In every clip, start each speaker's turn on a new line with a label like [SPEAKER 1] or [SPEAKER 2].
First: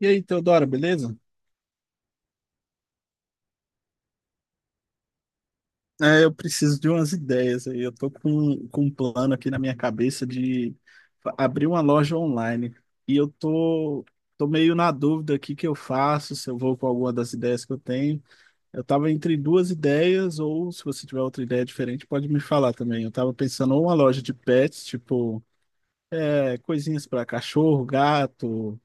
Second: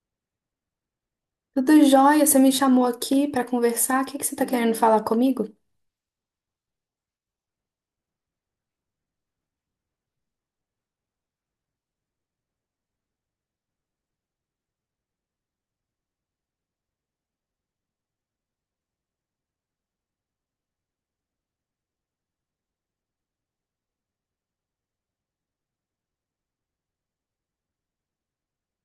[SPEAKER 1] E aí, Teodora, beleza?
[SPEAKER 2] Tudo jóia, você me chamou aqui para conversar. O que que você está querendo falar comigo?
[SPEAKER 1] Eu preciso de umas ideias aí. Eu tô com um plano aqui na minha cabeça de abrir uma loja online. E eu tô meio na dúvida aqui que eu faço, se eu vou com alguma das ideias que eu tenho. Eu tava entre duas ideias, ou se você tiver outra ideia diferente, pode me falar também. Eu tava pensando ou uma loja de pets, tipo, coisinhas para cachorro, gato.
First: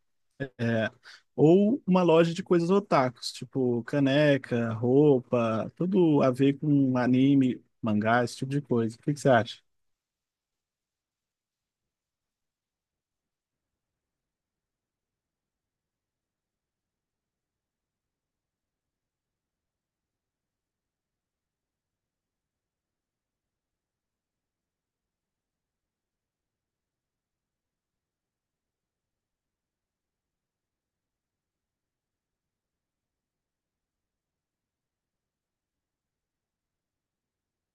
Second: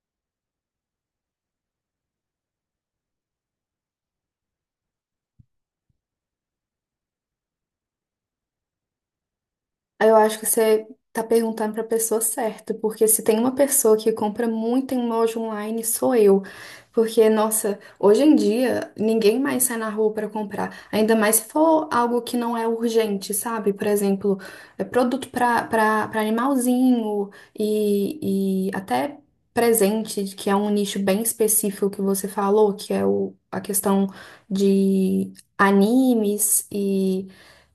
[SPEAKER 1] É, ou uma loja de coisas otakus, tipo caneca, roupa, tudo a ver com anime, mangá, esse tipo de coisa. O que que você acha?
[SPEAKER 2] Eu acho que você tá perguntando para a pessoa certa, porque se tem uma pessoa que compra muito em loja online, sou eu. Porque, nossa, hoje em dia ninguém mais sai na rua para comprar, ainda mais se for algo que não é urgente, sabe? Por exemplo, é produto para animalzinho e até presente, que é um nicho bem específico que você falou, que é o, a questão de animes e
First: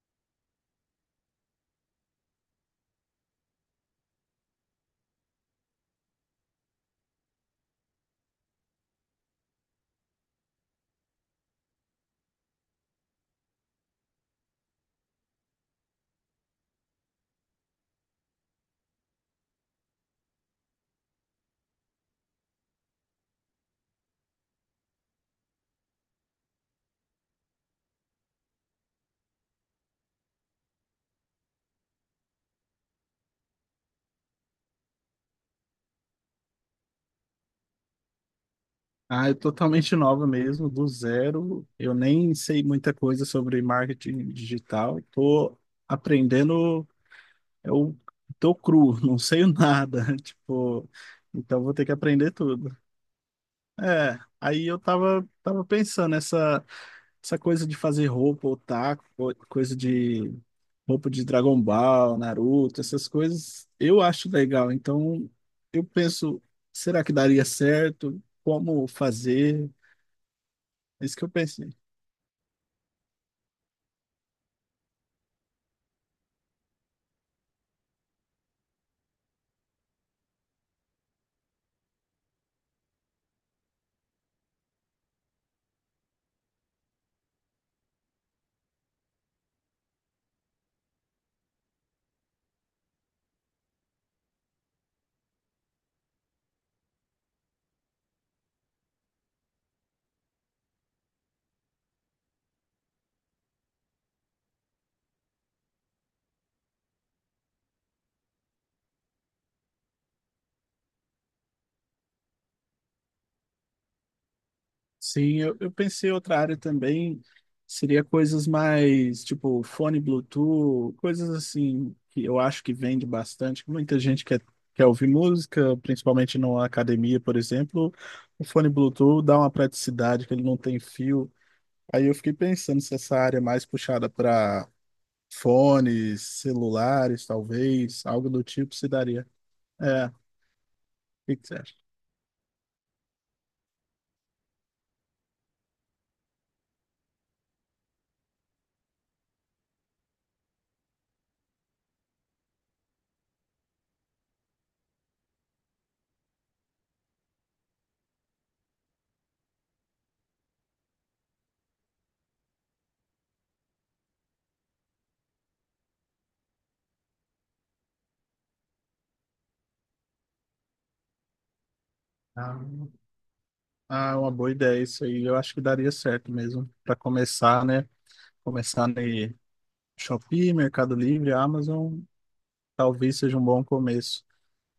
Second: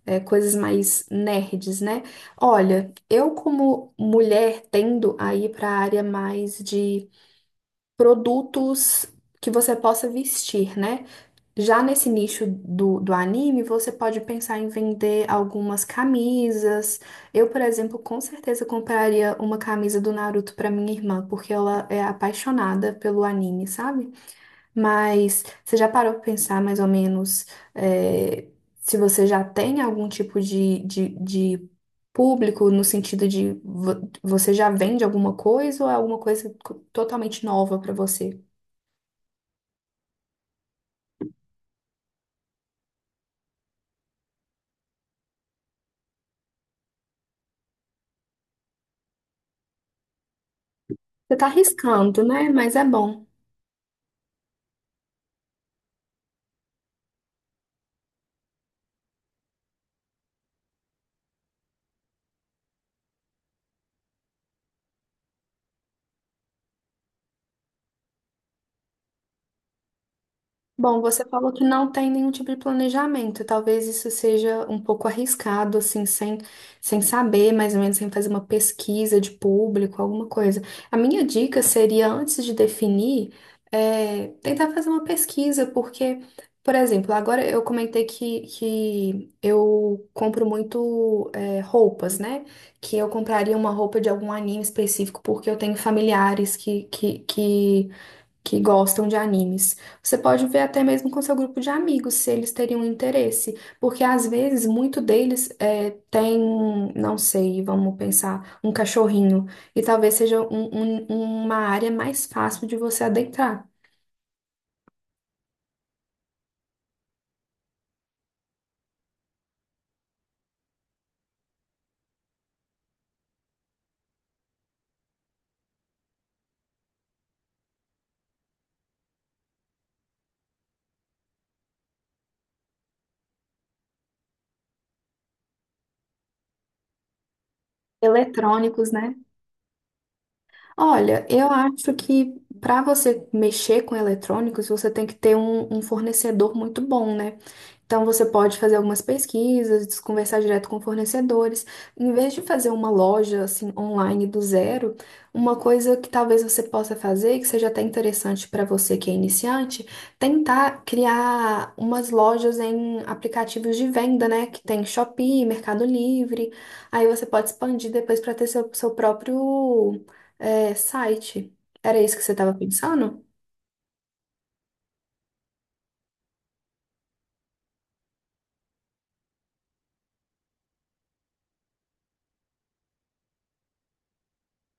[SPEAKER 2] coisas mais nerds, né? Olha, eu como mulher tendo a ir para a área mais de produtos que você possa vestir, né? Já nesse nicho do anime, você pode pensar em vender algumas camisas. Eu, por exemplo, com certeza compraria uma camisa do Naruto para minha irmã, porque ela é apaixonada pelo anime, sabe? Mas você já parou para pensar mais ou menos é, se você já tem algum tipo de público no sentido de você já vende alguma coisa ou é alguma coisa totalmente nova para você?
[SPEAKER 1] Ah, eu totalmente nova mesmo, do zero. Eu nem sei muita coisa sobre marketing digital. Tô aprendendo, eu tô cru, não sei nada. Tipo,
[SPEAKER 2] Você tá
[SPEAKER 1] então vou ter que
[SPEAKER 2] arriscando,
[SPEAKER 1] aprender
[SPEAKER 2] né?
[SPEAKER 1] tudo.
[SPEAKER 2] Mas é bom.
[SPEAKER 1] É, aí eu tava pensando essa coisa de fazer roupa, otaku, coisa de roupa de Dragon Ball, Naruto, essas coisas, eu acho legal. Então, eu penso, será que daria certo? Como fazer?
[SPEAKER 2] Bom,
[SPEAKER 1] É isso que
[SPEAKER 2] você
[SPEAKER 1] eu
[SPEAKER 2] falou que
[SPEAKER 1] pensei.
[SPEAKER 2] não tem nenhum tipo de planejamento. Talvez isso seja um pouco arriscado, assim, sem saber, mais ou menos, sem fazer uma pesquisa de público, alguma coisa. A minha dica seria, antes de definir, tentar fazer uma pesquisa, porque, por exemplo, agora eu comentei que eu compro muito, roupas, né? Que eu compraria uma roupa de algum anime específico, porque eu tenho familiares que que gostam de animes. Você pode ver até mesmo com seu grupo de amigos se eles teriam interesse, porque às vezes muito deles tem, não sei, vamos pensar, um cachorrinho, e talvez seja uma área mais fácil de você adentrar.
[SPEAKER 1] Sim, eu pensei outra área também, seria coisas mais tipo fone Bluetooth, coisas assim que eu acho que vende bastante. Muita gente quer ouvir música, principalmente na academia, por exemplo. O fone Bluetooth dá uma praticidade que ele não tem fio. Aí eu fiquei pensando se essa área é mais puxada para fones, celulares, talvez, algo do tipo se
[SPEAKER 2] Eletrônicos, né?
[SPEAKER 1] daria. É, o
[SPEAKER 2] Olha,
[SPEAKER 1] Que que
[SPEAKER 2] eu
[SPEAKER 1] você acha?
[SPEAKER 2] acho que para você mexer com eletrônicos, você tem que ter um fornecedor muito bom, né? Então, você pode fazer algumas pesquisas, conversar direto com fornecedores. Em vez de fazer uma loja assim online do zero, uma coisa que talvez você possa fazer, que seja até interessante para você que é iniciante, tentar criar umas lojas em aplicativos de venda, né? Que tem Shopee, Mercado Livre. Aí você pode expandir depois para ter seu próprio, site. Era isso que você estava
[SPEAKER 1] Ah,
[SPEAKER 2] pensando?
[SPEAKER 1] ah, uma boa ideia isso aí. Eu acho que daria certo mesmo para começar, né? Começar no Shopee, Mercado Livre, Amazon, talvez seja um bom começo.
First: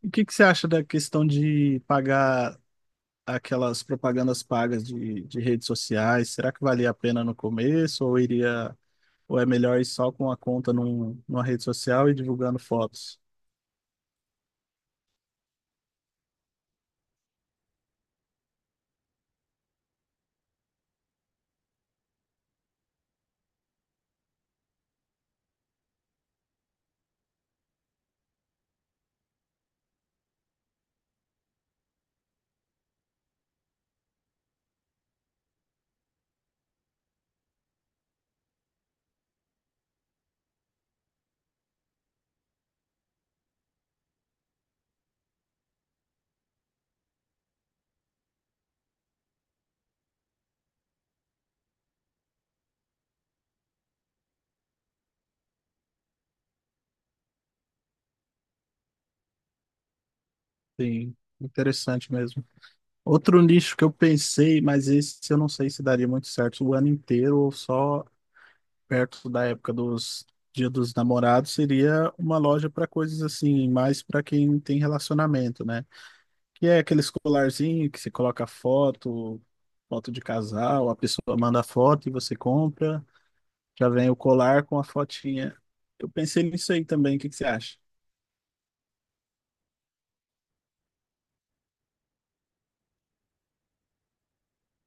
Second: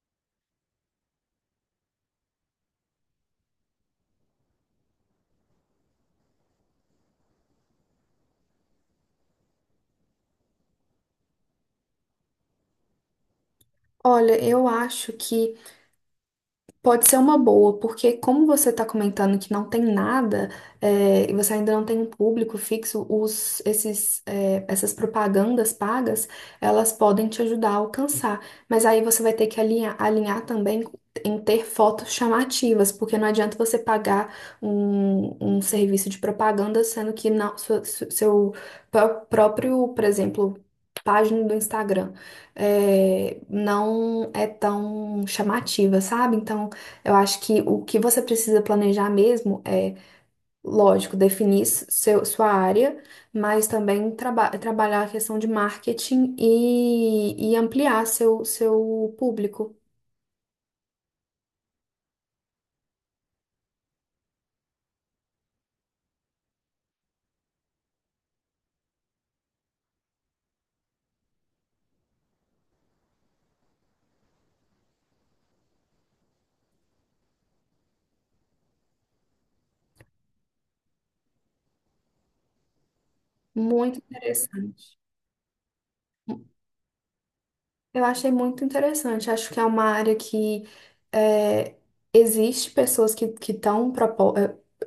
[SPEAKER 1] E o que que você acha da questão de pagar aquelas propagandas pagas de redes sociais? Será que valia a pena no começo ou ou é melhor ir só com a conta numa rede social e divulgando fotos?
[SPEAKER 2] Olha, eu acho que pode ser uma boa, porque como você está comentando que não tem nada, é, e você ainda não tem um público fixo, essas propagandas pagas, elas podem te ajudar a alcançar. Mas aí você vai ter que alinhar também em ter fotos chamativas, porque não adianta você pagar um serviço de propaganda, sendo que não, seu próprio, por exemplo, página do Instagram não é tão chamativa, sabe? Então eu acho que o que você precisa planejar mesmo lógico, definir sua área, mas também trabalhar a questão de marketing e ampliar seu público.
[SPEAKER 1] Sim, interessante mesmo. Outro nicho que eu pensei, mas esse eu não sei se daria muito certo o ano inteiro ou só perto da época dos Dia dos Namorados, seria uma loja para coisas assim, mais para quem tem relacionamento, né? Que é aquele colarzinho que você coloca foto de casal, a pessoa manda foto e você compra, já
[SPEAKER 2] Muito
[SPEAKER 1] vem o colar com a
[SPEAKER 2] interessante.
[SPEAKER 1] fotinha. Eu pensei nisso aí também, o que que você acha?
[SPEAKER 2] Eu achei muito interessante. Acho que é uma área que é, existe pessoas que estão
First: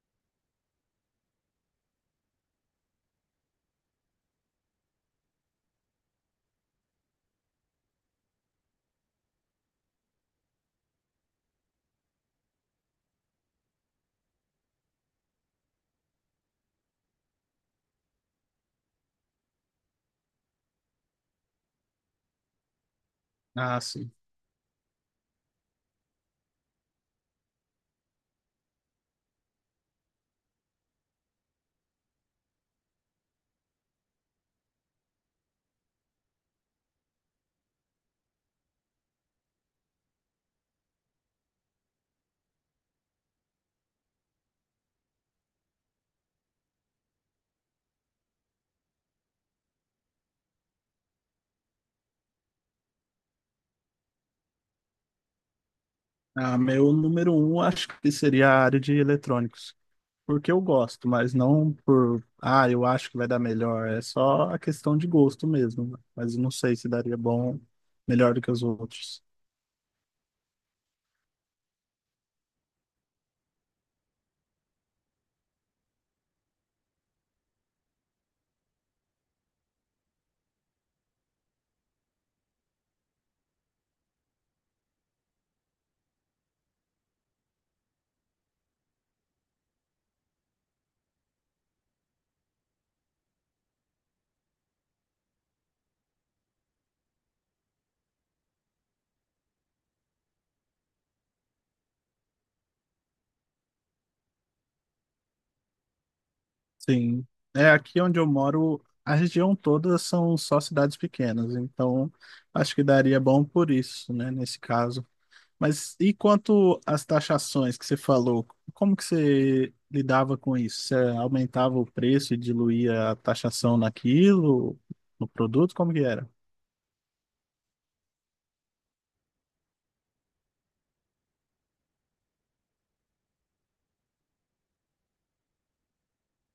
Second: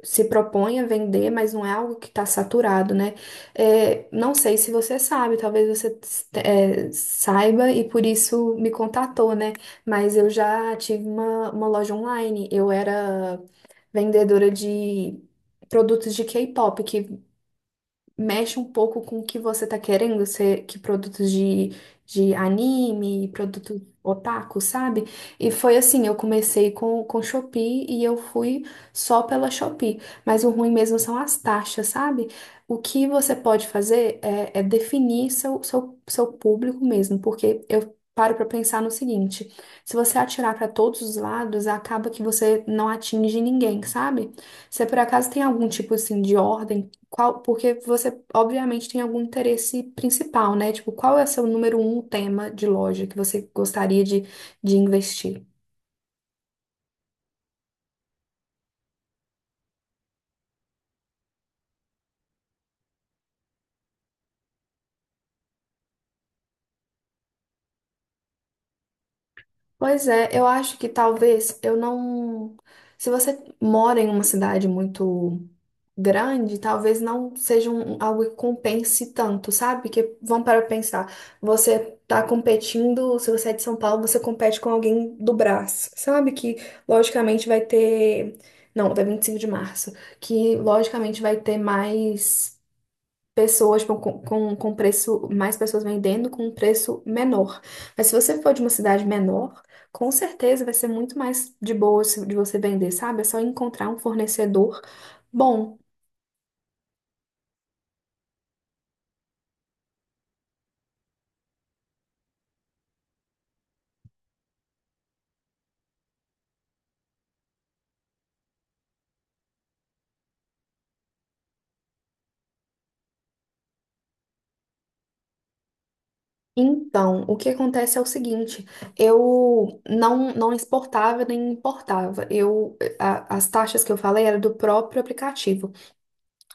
[SPEAKER 2] se propõem a vender, mas não é algo que está saturado, né? É, não sei se você sabe, talvez você saiba e por isso me contatou, né? Mas eu já tive uma loja online. Eu era vendedora de produtos de K-pop, que mexe um pouco com o que você tá querendo, ser, que produtos de anime,
[SPEAKER 1] Ah,
[SPEAKER 2] produtos
[SPEAKER 1] sim.
[SPEAKER 2] otaku, sabe? E foi assim, eu comecei com Shopee e eu fui só pela Shopee. Mas o ruim mesmo são as taxas, sabe? O que você pode fazer é definir seu público mesmo, porque eu paro pra pensar no seguinte, se você atirar pra todos os lados, acaba que você não atinge ninguém, sabe? Se por acaso tem algum tipo assim de ordem qual, porque você, obviamente, tem algum interesse principal, né? Tipo, qual é o seu número um tema de loja que você gostaria de investir?
[SPEAKER 1] Ah, meu número um acho que seria a área de eletrônicos, porque eu gosto, mas não por, ah, eu acho que vai dar melhor. É só a questão de gosto mesmo, né? Mas eu não sei se daria bom, melhor do que os outros.
[SPEAKER 2] Pois é, eu acho que talvez eu não. Se você mora em uma cidade muito grande, talvez não seja um, algo que compense tanto, sabe? Porque vamos para pensar, você tá competindo, se você é de São Paulo, você compete com alguém do Brás, sabe? Que logicamente vai ter, não, da 25 de março, que logicamente vai ter mais pessoas tipo, com preço, mais pessoas vendendo com um preço menor. Mas se você for de uma cidade menor, com certeza vai ser muito mais de boa de você vender, sabe? É só encontrar um fornecedor. Bom,
[SPEAKER 1] Sim. É, aqui onde eu moro, a região toda são só cidades pequenas, então acho que daria bom por isso, né, nesse caso. Mas e quanto às taxações que você falou, como que você lidava com isso? Você aumentava o preço e diluía a taxação naquilo, no produto? Como que era?
[SPEAKER 2] então, o que acontece é o seguinte, eu não, não exportava nem importava. Eu, as taxas que eu falei eram do próprio aplicativo.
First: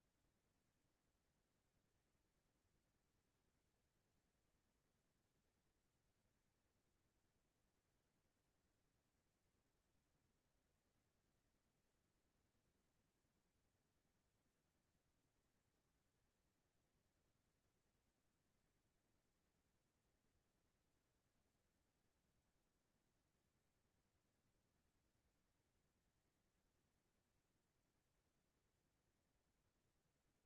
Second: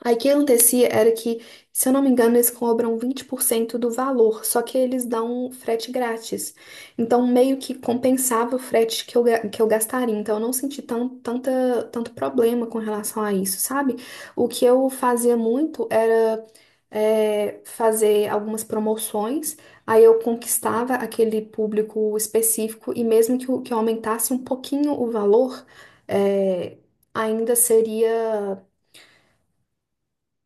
[SPEAKER 2] Aí o que acontecia era que, se eu não me engano, eles cobram 20% do valor, só que eles dão frete grátis. Então, meio que compensava o frete que que eu gastaria. Então, eu não senti tanto problema com relação a isso, sabe? O que eu fazia muito era fazer algumas promoções, aí eu conquistava aquele público específico e mesmo que eu aumentasse um pouquinho o valor, é, ainda seria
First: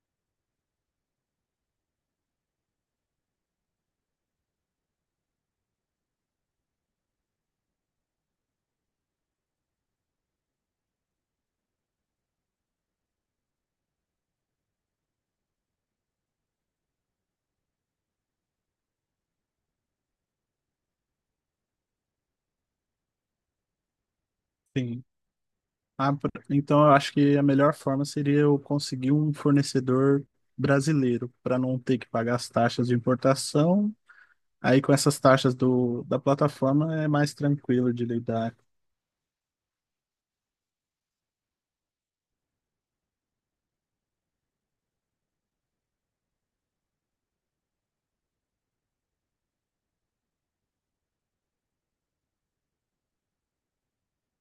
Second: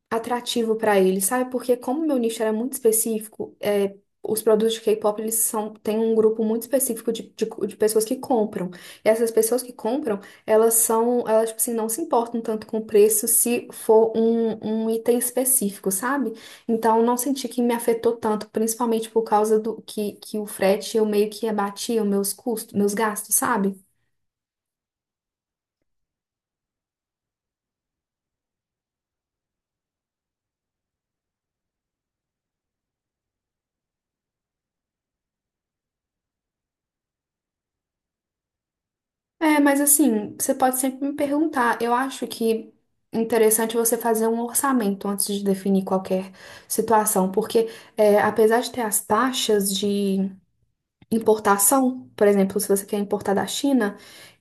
[SPEAKER 2] atrativo pra ele, sabe? Porque como meu nicho era muito específico, é, os produtos de K-pop, eles são, têm um grupo muito específico de pessoas que compram. E essas pessoas que compram, elas, tipo assim, não se importam tanto com o preço se for um item específico, sabe? Então, não senti que me afetou tanto, principalmente por causa do que o frete, eu meio que abatia os meus custos, meus gastos, sabe?
[SPEAKER 1] Sim. Ah, então eu acho que a melhor forma seria eu conseguir um fornecedor brasileiro para não ter que pagar as taxas de importação. Aí com essas taxas da plataforma é mais tranquilo de lidar.
[SPEAKER 2] É, mas assim, você pode sempre me perguntar. Eu acho que interessante você fazer um orçamento antes de definir qualquer situação, porque apesar de ter as taxas de importação, por exemplo, se você quer importar da China,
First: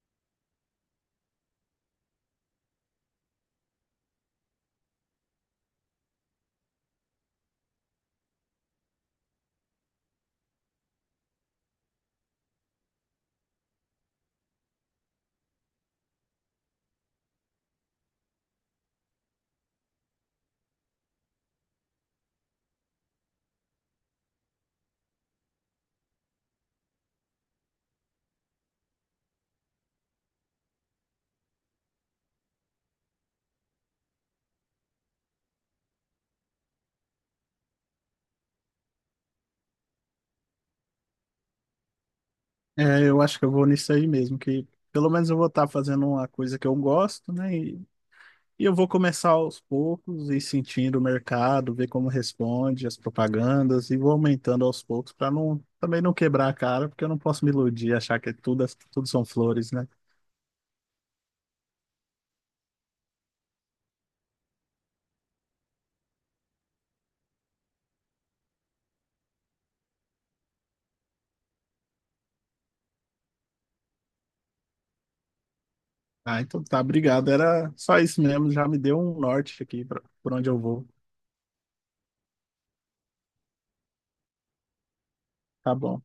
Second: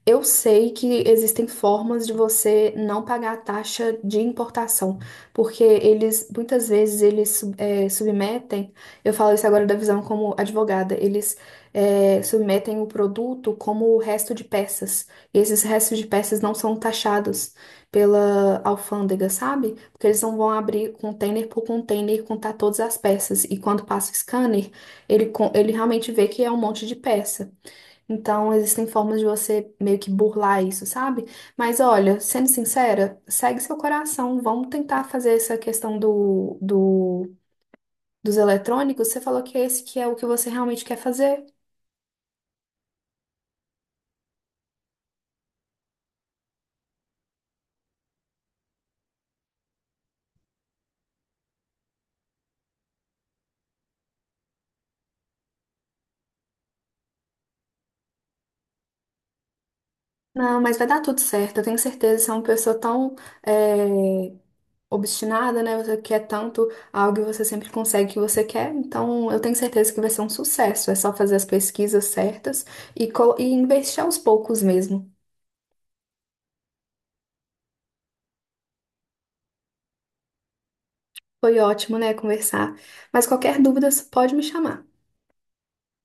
[SPEAKER 2] eu sei que existem formas de você não pagar a taxa de importação, porque eles, muitas vezes, submetem, eu falo isso agora da visão como advogada, submetem o produto como o resto de peças, e esses restos de peças não são taxados pela alfândega, sabe? Porque eles não vão abrir container por container e contar todas as peças, e quando passa o scanner, ele, ele realmente vê que é um monte de peça. Então, existem formas de você meio que burlar isso, sabe? Mas olha, sendo sincera, segue seu coração. Vamos tentar fazer essa questão dos eletrônicos. Você falou que esse que é o que você realmente quer fazer.
[SPEAKER 1] É, eu acho que eu vou nisso aí mesmo, que pelo menos eu vou estar fazendo uma coisa que eu gosto, né? E eu vou começar aos poucos e sentindo o mercado, ver como responde as propagandas e vou aumentando aos poucos para não também não quebrar a cara, porque eu não posso me iludir, achar que é tudo são flores, né?
[SPEAKER 2] Não, mas vai dar tudo certo. Eu tenho certeza. Você é uma pessoa tão, é, obstinada, né? Você quer tanto algo e você sempre consegue o que você quer. Então, eu tenho certeza que vai ser um sucesso. É só fazer as pesquisas certas e investir aos poucos mesmo.
[SPEAKER 1] Ah, então tá, obrigado. Era só isso mesmo, já me deu um norte aqui pra, por onde eu vou.
[SPEAKER 2] Foi ótimo, né, conversar. Mas qualquer dúvida, pode me chamar.
[SPEAKER 1] Tá bom.